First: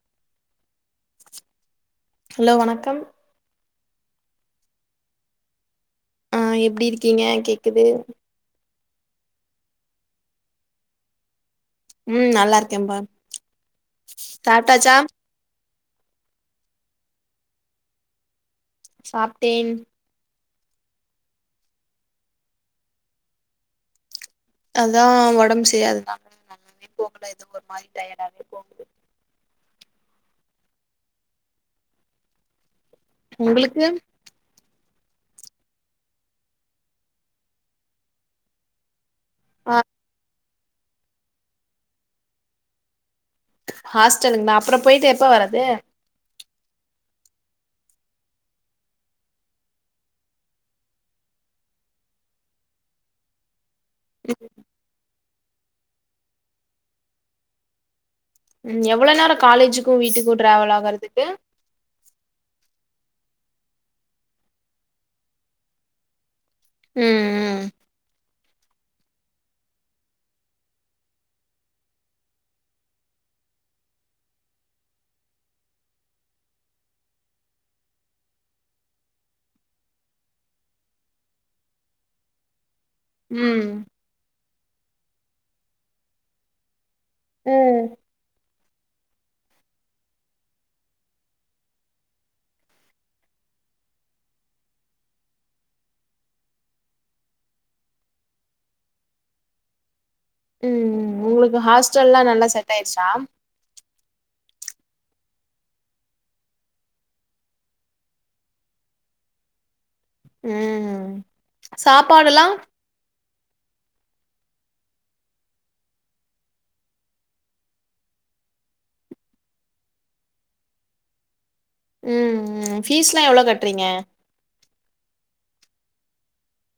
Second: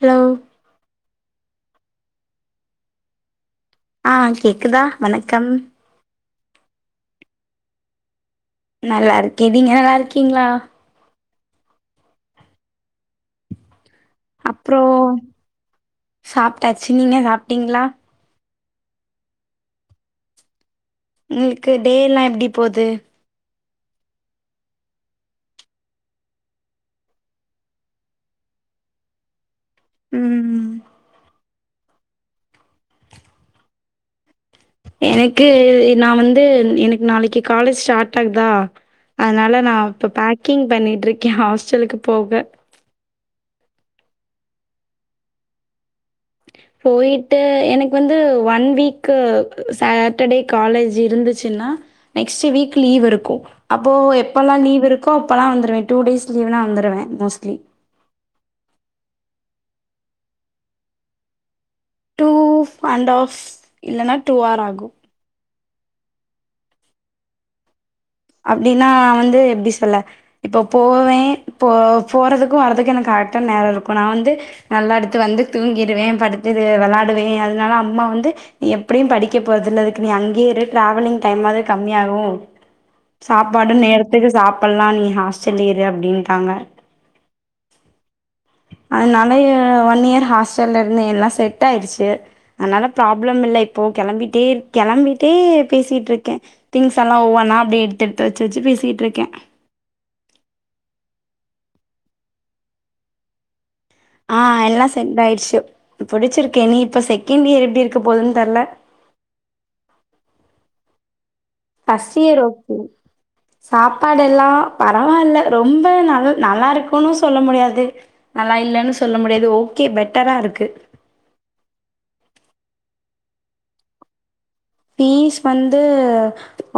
Hello hello வணக்கம் ஆ கேக்குதா வணக்கம் ஆ எப்டி இருக்கீங்க கேக்குது நல்லா இருக்கே நீங்க நல்லா இருக்கீங்களா ம் நல்லா இருக்கேன் பா அப்றோ சாப்டாச்சு நீங்க சாப்டீங்களா சாப்டேன் உங்களுக்கு டே எல்லா எப்டி போது அதா ஒடம்பு செரியதுனால [inaudible] ஒரு மாரி டயர்டாவே போகுது ம் உங்களுக்கு எனக்கு நா வந்து எனக்கு நாளைக்கு காலேஜ் ஸ்டார்ட் ஆகுதா அதனால நா ஆ இப்போ பேக்கிங் பண்ணிட்டு இருக்கே ஹாஸ்டலுக்கு போக ஹாஸ்டலுக்குணா அப்பறோ போயிட்டு எப்ப வர்ரது போயிட்டு எனக்கு வந்து ஒன் வீக்கு சாட்டர்டே காலேஜ் இருந்துச்சுன்னா நெக்ஸ்ட் வீக் லீவ் இருக்கு அப்போ எப்பெல்லா லீவு இருக்கோ அப்போல்லா வந்துடுவே டூடேஸ் லீவ்னா வந்துடுவேன மோஸ்ட்லி ம் எவ்ளோ நேரோ காலேஜுக்கு வீட்டுக்கு ட்ராவல் ஆகறதுக்கு டூ அண்ட் ஆஃப் இல்லைனா டூ ஆர் ஆகு ம் ம் அப்டின்னா வந்து எப்டி சொல்ல இப்ப போவே போ போறதுக்கு வர்றதுக்கு எனக்கு கரெக்டா நேரோ இருக்கு நா வந்து நல்லா எடுத்து வந்து தூங்கிடுவே படுத்து வெளாடுவே அதுனால அம்மா வந்து நீ எப்டியு படிக்க போறது இல்ல அதுக்கு நீ அங்கேய இரு ட்ராவலிங் டைம்மாவது கம்மி ஆகு ம் சாப்பாடு நேரத்துக்கு சாப்பல்லா நீ ஹாஸ்டல்லே இரு அப்டின்டாங்க அ அதுனாலயே ஒன் இயர் ஹாஸ்டல்ல இருந்தே எல்லா செட் ஆயிருச்சு அதனால ப்ராப்ளம் இல்ல இப்போ கெளம்பிட்டே கெளம்பிட்டே பேசிட்ருக்கே திங்ஸ் எல்லா ஒவ்வொன்னா அப்டியே எடுத்து எடுத்து வச்சு வச்சு பேசிட்ருக்கே ம் உங்களுக்கு ஹாஸ்டல்லா நல்லா செட் ஆயிடுச்சா ஆ எல்லா சென்ட் ஆயிடுச்சு புடுச்சிருக்கே இனி இப்ப செகண்ட் இயர் எப்டி இருக்கு போதுன்னு தெர்ல அ ம் ஃபர்ஸ்ட் இயர் சாப்பாடுல்லா ஓகே சாப்பாடு எல்லா பரவால்லா ரொம்ப நல் நல்லா இருக்குனு சொல்ல முடியாது நல்லா இல்லனு சொல்ல முடியாது ஓகே பெட்டரா இருக்கு ம் ம் ஃபீஸ்லா எவ்ளோ கட்றீங்க ஃபீஸ் வந்து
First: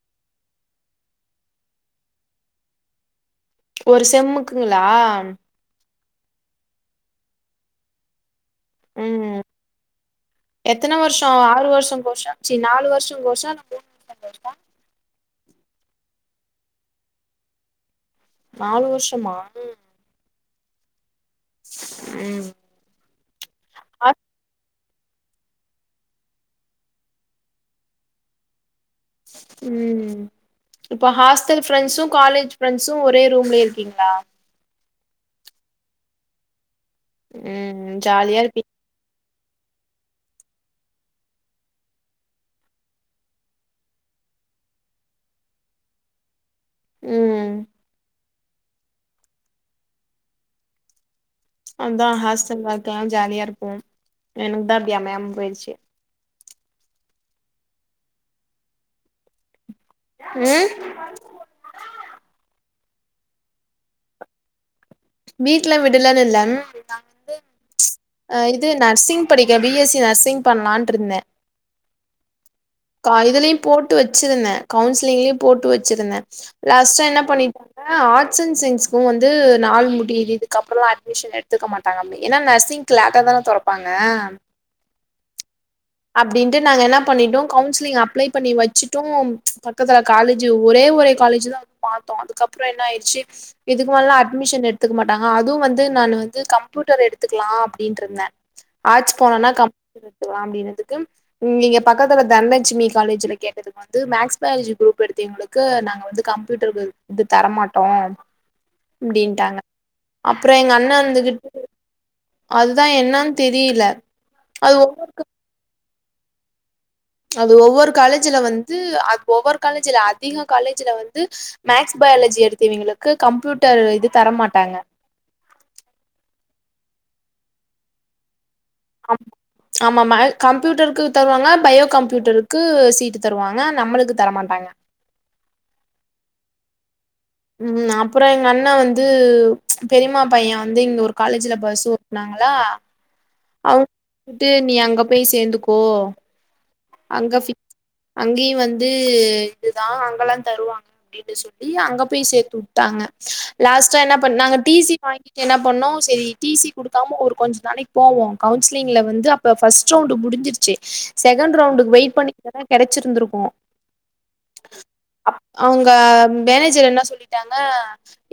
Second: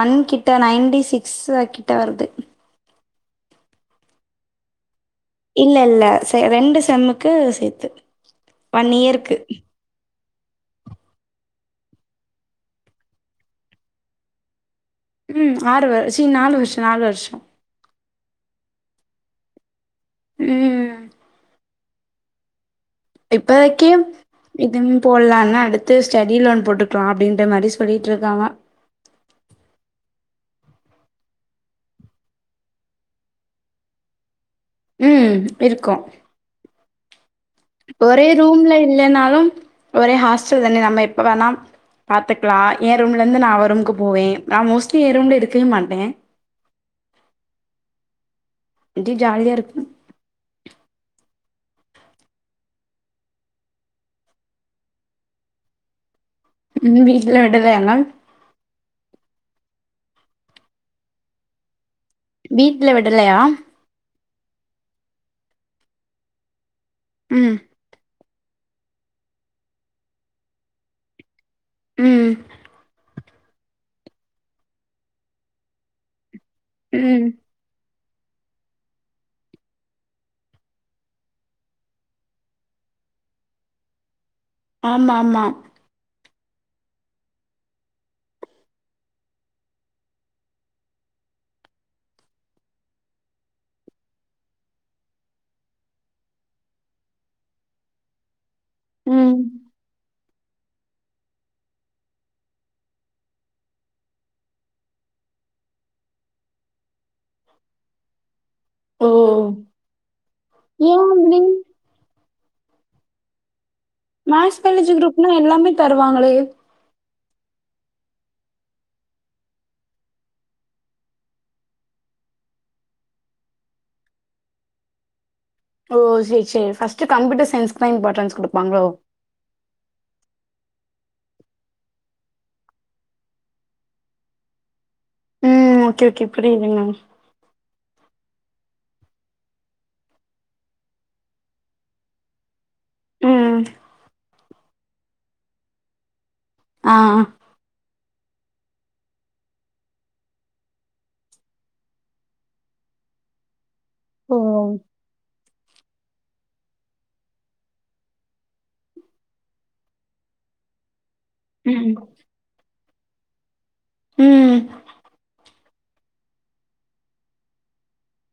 ஒன்கிட்ட நைன்டி சிக்ஸ கிட்ட வருது ஒரு செம்முக்குங்ளா இல்ல இல்ல ரெண்டு செம்முக்கு சேத்து ஒன் இயருக்கு ம் எத்தன வர்ஷோ ஆறு வர்ஷோ கோர்ஷா சி நாலு வர்ஷோ கோர்ஷா இல்ல மூணு வர்ஷோ கோர்ஷா ம் ஆறு வர் சி நாலு வர்ஷொ நாலு வர்ஷொ நாலு வர்ஷமா ம் ம் ம் இப்பத்க்கி ஹாஸ் இதும் போல்லானு அடுத்து ஸ்டடி லோன் போட்டுக்லா அப்டின்ற மாரி சொல்லியிட்ருக்காங்க ம் இப்ப ஹாஸ்ட்டல் ஃப்ரெண்ட்ஸு காலேஜ் ஃப்ரெண்ட்ஸு ஒரே ரூம்லே இருக்கீங்களா ம் இருக்கோ ம் ஒரே ஜாலியா இருப்பீ ரூம்ல இல்லேனாலும் ஒரே ஹாஸ்டல் தானே நம்ம எப்ப வேணா பாத்துக்லா ஏ ரூம்லேந்து நா அவ ரூம்க்கு போவே நா மோஸ்லி ஏ ரூம்ல இருக்கவே மாட்டே ம் இன்ட்னி ஜாலியா இருக் அதா ஹாஸ்ட்டல் வாழ்க்கலா ஜாலியா இருக்கு எனக்குதா அப்டி அமையாம போயிர்ச்சு ம் வீட்டிலலா விடலயாங்க ம் வீட்ல விடலையா வீட்லா விடலன் இல்ல ம் ஆ இது நர்சிங் படிக்க பி எஸ் சி நர்சிங் பண்லான்ட்ருந்த ம் கா இதுலயும் போட்டு வச்சிருந்த கவுன்சிலிங்லியு போட்டு வச்சிருந்த லாஸ்ட்டா என்ன ம் பண்ணிட் ஆ ஆர்ட்ஸ் அண்ட் சயின்ஸ்க்கு வந்து நாள் முடியிது இதுக்கப்றொ அட்மிஷன் எடுத்துக்க மாட் டாங்க அப்டி ஏன்னா நர்சிங்க்கு லேட்டா தான தொறப்பாங்க ஆமா ஆமா அப்டின்ட்டு நாங்க என்னா பண்ணிட்டோ கவுன்சிலிங் அப்ளை பண்ணி வச்சுட்டோ பக்கத்துல காலேஜு ஒரே ஒரு காலேஜு தா வந்து பாத்தோ அதுக்கப்றோ என்னா ஆயிர்ச்சி இதுக் மேலலா அட்மிஷன் எடுத்துக்க மாட்டாங்க அதுவு வந்து நானு வந்து கம்ப்யூட்டர் எடுத்துக்லா அப்டின்ருந்த ஆட்ஸு ம் போனொன்னா [inaudible] அப்டினு துக்கு இங்க பக்கத்துல தன்லெட்சுமி காலேஜுல கேட்டது வந்து மேக்ஸ் பயாலஜி குரூப் எடுத்தவைங்களுக்கு நாங்க வந்து கம்ப்யூட்டரு இது தரமாட்டோ ஓ! அப்டின்ட்டாங்கா அப்றொ எங்க அண்ண ஏன் வந்து அப்படி? [inaudible] அதுதா என்னான் தெரியில மேக்ஸ் பயாலஜி குரூப்னா எல்லாமே தருவாங்களே அது ஒவ்வொரு காலேஜில வந்து அ ஒவ்வொரு காலேஜ் இல்ல அதிகொ காலேஜ்ல வந்து மேக்ஸ் பயாலஜி எடுத்தவைங்களுக்கு கம்ப்யூட்டர் இது தர மாட்டாங்க ஓ செரி செரி ஃபஸ்ட்டு கம்யூட்டர் சைன்ஸ்க்குதா இம்பாட்டன்ஸ் குடுப்பாங்களோ அம் ஆமாமா கம்ப்யூட்டருக்கு தருவாங்க பயோ கம்ப்யூட்டருக்கு சீட்டு தருவாங்க நம்மளுக்கு தரமாட்டாங்க ம் ஓகே ஓகே புரியிதுங்க ம் அப்றொ எங்க அண்ண வந்து பெரிய்மா பைய வந்து இங்க ஒரு காலேஜுல பஸ்ஸு ஓட்னாங்களா ம். [inaudible] நீ அங்க போய் சேந்துக்கோ ஆ. அங்க ஃபி அங்கியு வந்து இதுதா அங்கல்லா தருவாங் அப்டினு சொல்லி அங்க போய் சேத்து உட்டாங்க லாஸ்ட்டா என்ன ஓ! பண்ணாங் நாங்க டி சி வாங்கிட்டு என்ன பண்ணோ செரி டி சி குடுக்காம ஒரு கொஞ்ச நாளைக் போவோ கவுன்சிலிங்ல வந்து இப்ப பஸ்ட்டு ரவுண்ட் முடிஞ்சிருச்சு செகண்ட் ரவுண்டு ம். வெயிட் பண்ணி கெடைச்சிருந்திருக்கு ம். அப் அவங்க மேனேஜர் என்ன சொல்லிட்டாங்க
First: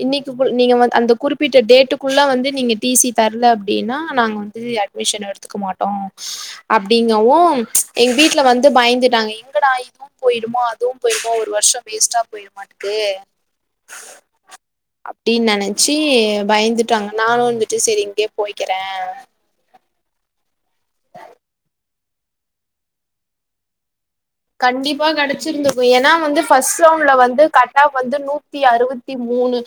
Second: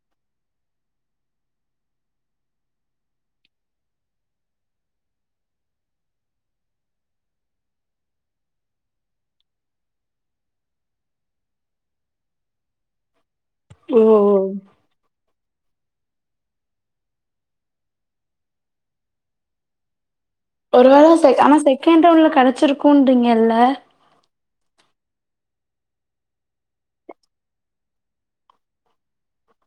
இன்னைக்கு நீங்க கு அந்த குறிப்பிட்ட டேட்டுக்குள்ளா வந்து நீங்க டிசி தரலா அப்டின்னா நாங்க வந்து அப் அட்மிஷன் எடுத்துக்க மாட்டோ அப்டிங்கவு எங்க வீட்டுலா வந்து பயந்துட்டாங்க எங்கடா இதுவு போயிமோ அதுவு போயடுமோ ஒரு வருஷ வேஸ்ட்டா போயிரு மட்டுக்கு ஓ ஓ அப்டின்னு நினைச்சு பயந்துட்டாங்க நானு வந்துட்டு செரி இங்கே போய்க்கிறே ஒரு வேளை செ ஆனா செகண்ட் ரவுன்லா கெடச்சிருக்குன்றீங்கல்லா கண்டிப்பா கெடச்சிருந்தக்கு ஏன்னா வந்து ஃபஸ்ட் ரவுண்ட்லா வந்து கட்டாவு வந்து நூத்தி அறுபத்தி மூணு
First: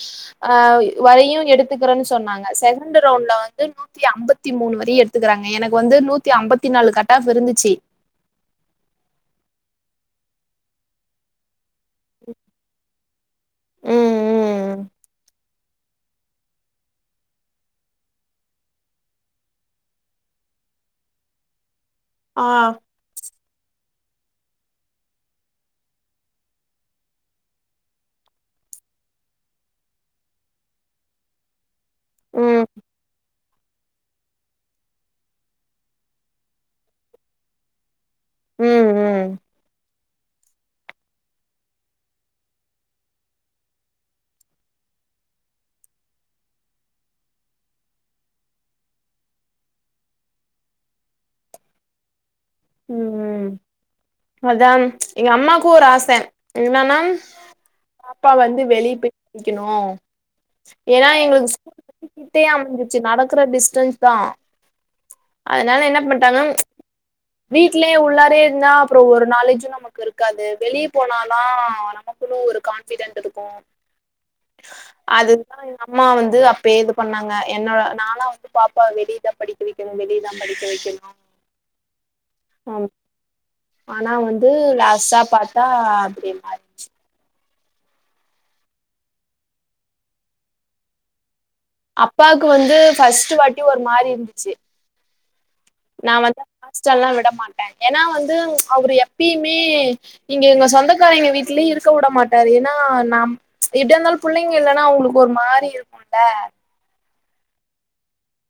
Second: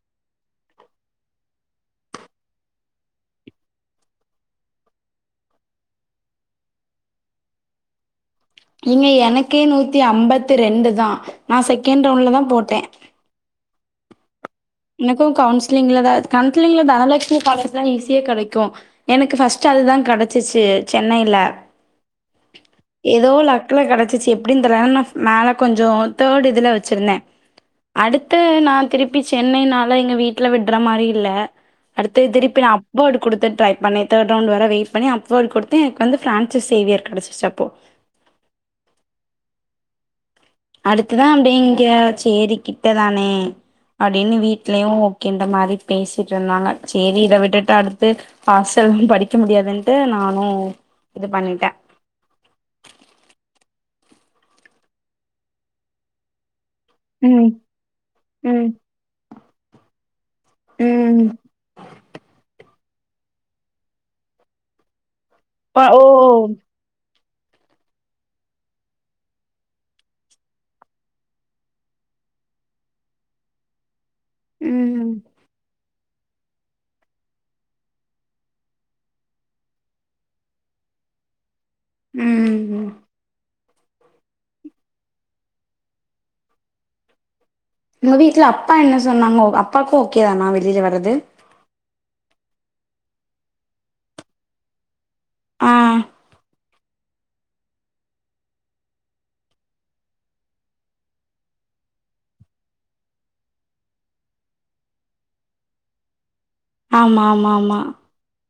ஆஹ் வரையு எடுத்துக்கிறோன்னு சொன்னாங்க செகண்ட் ரவுண்ட்லா வந்து நூத் நூத்தி ஐம்பத்தி மூணு வரை எத்துக்கறாங்க எனக்கு வந்து நூத்தி அம்பத்தி நாலு கட்டாவு இருந்துச்சு ஏங்க எனக்கே நூற்றி ஐம்பத்தி ரெண்டு தான நா செகண்ட் ரவுண்ட்ல தான போட்டே ஆ ம் எனக்கு கவுன்சிலிங்ல தா கவுன்சிலிங்ல தனலட்சுமி காலேஜலா ஈஸியே கிடைக்கு எனக்கு ஃபஸ்ட் அதுதா கிடைச்சிச்சு சென்னயில ஆஹ ஏதோ லக்ல கிடைச்சிச்சு எப்டினு தெரல நான கொஞ்சோ தேர்டு இதுல வச்சிருந்தே அடுத்த நாள் திருப்பி சென்னைனால எங்க வீட்டுல விடற மாரி இல்ல அடுத்து திருப்பி ம் அப் வேடு கொடுத்து டைப் பண்ணி தேர்ட் ரவுண்ட வர வெய் பண்ணி அப்ருவ கொடுத்து எனக்கு வந்து ஃப்ரான்சஸ் சேவிய கிடச்சு அப்போ ம் ம் அடுத்ததா அப்டி இங்க சேரிக்கிட்டதானே அப்டின்னு வீட்லயு ஓகேன்ற மாரி பேசிட்டு இருந்தாங்க சேரி இத விட்டுட்டு அடுத்து ஹாஸ்ட படிக்க முடியாதுன்ட்டு நானு இது பண்ணிட்டே ம் ம் அதா எங்க அம்மாக்கு ஒரு ஆச என்னன்னா ம் [unintelligible] பாப்பா வந்து ம் வெளிய போயி படிக்கணு ஏன்னா ம் எங்களுக்கு ஸ்கூல் வந்து விட்கிட்டே அமஞ்ருச்சு நடக்கற டிஸ்டன்ஸ் தா ஓ அதனால என்ன பண்ணிடங்க வீட்லயே உள்ளாரே இருந்தா அப்றோ ஒரு நாலேஜு நமக்கு நமக்கு இருக்காது வெளியே போனாத ஆ நமக்குன்னு ஒரு கான்பிடென்டு இருக்கு ம் அதுதா [unintelligible] அம்மா வந்து அப்பே இது பண்ணாங்க என்னோட நானா வந்து பாப்பா வெளியேதா படிக்க வைக்கணு வெளியேதா படிக்க வைக்கணு ம் ஆம் ஆனா வந்து லாஸ்ட்டா பாத்தா அப்டிய மாரி உங்க வீட்டுல அப்பா என்ன சொன்னாங்க ஓ அப்பாக்கு ஓகே தானா வெளியில வரது அப்பாக்கு வந்து ஃபஸ்ட்ட வாட்டி ஒரு மாரி இருந்துச்சு ஆ நா வந்து ஹாஸ்டல்லா விட மாட்டே ஏன்னா வந்து அவரு எப்பயுமே இங்க எங்க சொந்தக்கார எங்க வீட்லயு இருக்க விட மாட்டாரு ஏன்னா நா எப்படியு இருந்தாலு பபுள்ளைங்க இல்லன்னா அவங்களுக்கு ஒரு மாரி இருக்கும்ல ஆமா ஆமா ஆமா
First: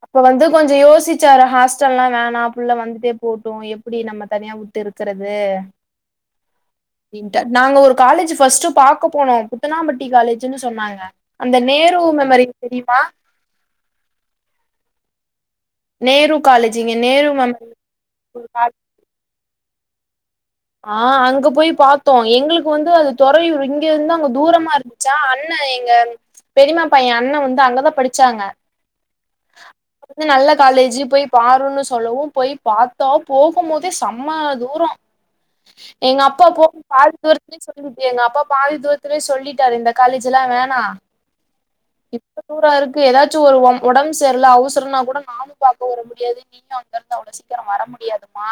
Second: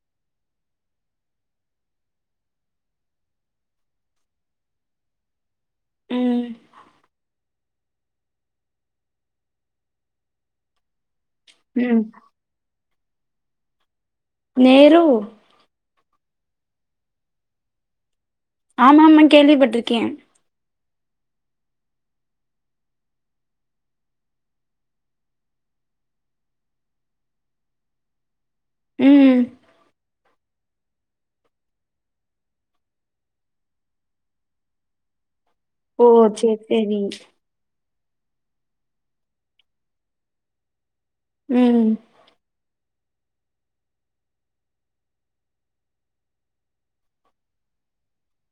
அப்ப வந்து கொஞ்சோ யோசிச்சாரு ஹாஸ்டல்லா எல்லா வேணா புள்ள வந்துட்டே போட்டு எப்படி நம்ம தனியாவுட் விட்டு இருக்கறது ம் ட நாங்க ஒரு காலேஜ் ஃபஸ்ட் பாக்க போனோ புத்தனாம்பட்டி காலேஜ்ன்னு சொன்னாங்க அந்த நேரு ம் மெமரி தெரியுமா நேரு நேரு காலேஜிங்க நேரு ஆமா ஆமா கேள்விப்பட்டிருக்கேன் ஆ அங்க போய் பாத்தோ எங்களுக்கு வந்து அது துறயுறு இங்க இந்து அங்க தூரமா இருக் சா அண்ண எங்க பெரியமாப்பைய அண்ணன் வந்து அங்கதான் படிச்சாங்க ம் வந்து நல்ல காலேஜீ போய் பாருன்னு சொல்லவும் போய் பாத்தா போகும் போதே செம்ம தூரோ ஓ எங்க அப்பா சேரி போ சேரி பாதி துர எங்க அப்பா பாதி தூரத்துலே சொல்லிட்டாரு இந்த காலேஜ்லா வேணா உம் இப்ப தூரா இருக்கு ஏதாச்சும் வருவோம் உடம்பு சரில அவசரம்னா கூட நானும் பாக்க வர முடியாது நீயும் அங்க இருந்து அவ்வளவு சீக்கிரம் வர முடியாமா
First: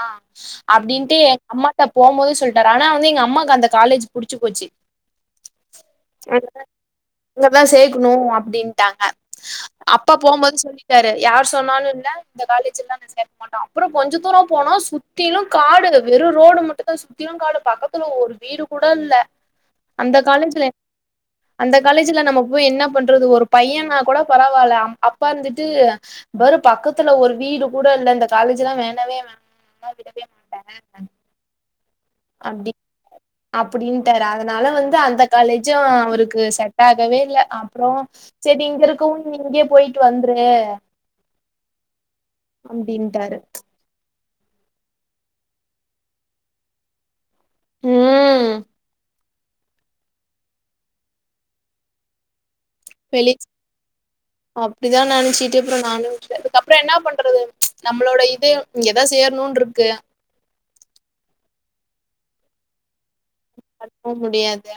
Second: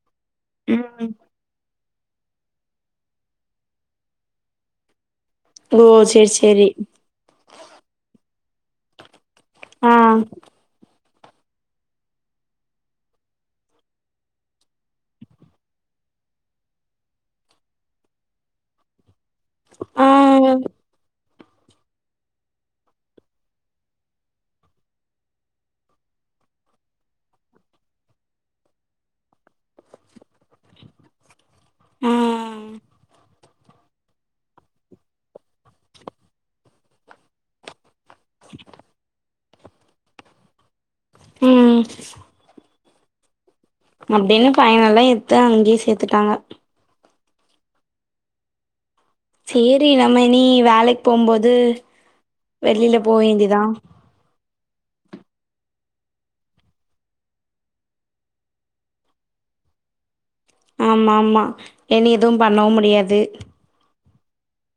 ம் அப்படின்ட்டு எங்க அம்மாட்ட போகும்போது சொல்லிட்டாரு ஆனா வந்து எங்க அம்மாக்கு அந்த காலேஜ் புடிச்சு போச்சு ஓ செரி செரி இங்கதான் சேக்கணும் அப்படின்ட்டாங்க ஆ டாரு யார் சொன்னாலும் இல்ல இந்த காலேஜ் எல்லாம் நான் சே மாட்டோம் அப்ரோ கொஞ்சோ தூரோ போனா சுத்திலும் காடு வெறு ரோடு மட்டும் தா சுத்திலும் காடு பக்கத்துல ஒரு வீடு கூட இல்ல ஆ அந்த காலேஜ்ல அந்த காலேஜ்ல நம்ம போய் என்ன பண்றது ஒரு பையனா கூட பரவால்ல அம் அப்பா வந்துட்டு பாரு பக்கத்துல ஒரு வீடு கூட இல்ல இந்த காலேஜ்லா வேண்டவே வேண் [unintelligible] ஆ அப்டி அப்புடின்ட்டாரு அதனால வந்து அந்த காலேஜும் அவருக்கு செட் ஆகவே இல்ல அப்புறோ செரி இங்க இருக்கவு இங்கயே போயிட்டு வந்துரு உம் அப்டின்ட்டாரு அப்டின்னு ஃபைனலா இத்தான் அங்கயே சேத்துட்டாங்க உம் சேரி நம்ம இனி வேலைக் போம்போது வெளில வெளி போவேண்டிதான் அப்டிதா நெனச்சிட்டு அப்றோ நானு விட்டுட்டேன் இதுக்கப்புறம் என்ன பண்றது நம்ளோட இது இங்கதான் சேரணுன்ருக்கு ஆமா ஆமா இனி எதுவும் பண்ணவும் முடியாது அனுப்பவும் முடியாது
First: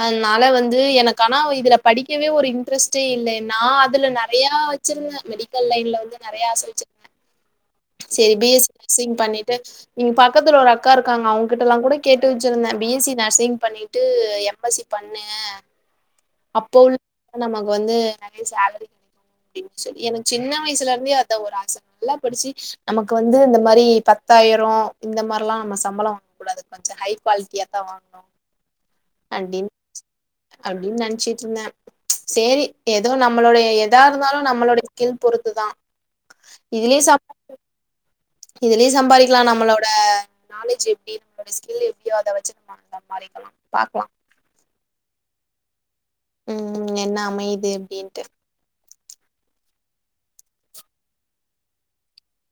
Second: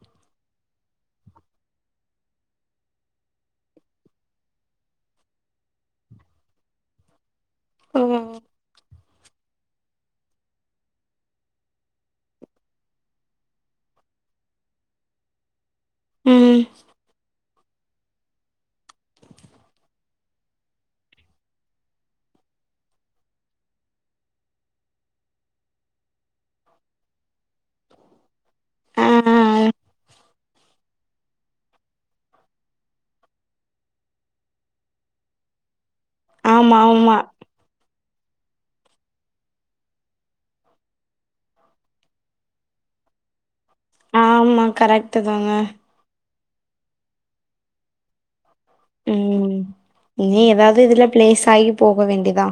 அதனால வந்து எனக்கு ஆனா இதுல படிக்கவே ஒரு இன்ட்ரெஸ்ட்டே இல்ல நா அதுல நெறையா ச்சிருந்த மெடிக்கல் லைன்ல வந்து நெறைய ஆச வச்சு சேரி ம் பி எஸ் சி நர்சிங் பண்ணி ட்டு இங்க பக்கத்துல ஒரு அக்கா ருக்காங்க அவங்ககிட்டல்லாங் கூட கேட்டு வச்சிருந்தன் பி எஸ் சி நர்சிங் பண்ணி ட்டு எம் எஸ் சி பண்ணு ம் அப்போ உள்ள நமக்கு வந்து நறைய சேலரி கடை அப்டின் சொல்லி எனக் சின்ன வயுசுல இருந்தே அதா‌ ஒரு ஆச நல்லா படிச்சு நமக்கு வந்து இந்த மரி பத்தாயிரோ இந்த மாரில்லாம் நம்ம சம்பளம் கூடாது கொஞ்சோ ஹை குவாலிட்டியா தா வாங்கணும் ஆ அப்டின் அப்டின் நெனச்சிட்டுருந்தன் சேரி ஏதோ நம்மளோடைய சேரி எதோ நம்மளுடைய ஏதா இருந்தாலு நம்மளோடைய ஸ்கில் பொறுத்துதா ஆமா ஆமா இதுலயு சம்பாதிக்கலா நம்மளோட நாலேஜ் எப்டி இருக்குது ஸ்கில் எப்டியோ அத வெச்சி நம்ம சம்பாதிக்கலா பாக்லாம் ஆமா கரெக்ட்டு தாங்க ம் என்ன அமையுது அப்டின்ட்டு ம் இனி எதாது இதுல பிளேஸ் ஆகி போக வேண்டிதா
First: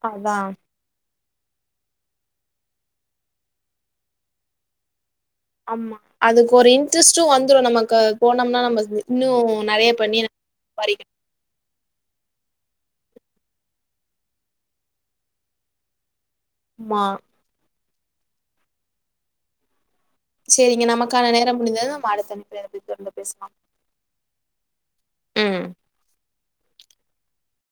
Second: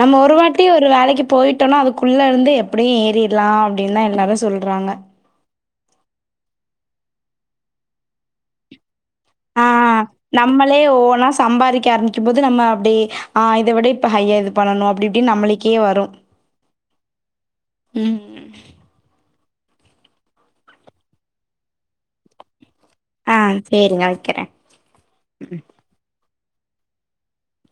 நம்ம ஒரு அதா வாட்டி ஒரு ரு வேலைக்கு போயிட்டோனா அதுக்குள்ள இருந்து எப்டியு ஏறிட்லா அப்டின்தா எல்லாரு சொல்றாங்க ஆமா அதுக்கு ஒரு இன்ட்ரெஸ்ட்டு வந்துரு நமக்கு போனம்னா நம்ம இது ஆ நம்மளே ஓனா சம்பாதிக்க ஆரம் பிக்கும்போது நம்ம அப்டி ஆ இத விட இப்ப ஹையா இது பண்ணணு அப்டி இப்டின்னு நம்மளுக்கே வரு மா ம் சேரிங்க நமக்கான நேரம் முடிந்தது நம் அடுத்த இணைப்பில அப்டியே தொடர்ந்து ஆ பேசலாம் சேரிங்க வெக்கிறே ம்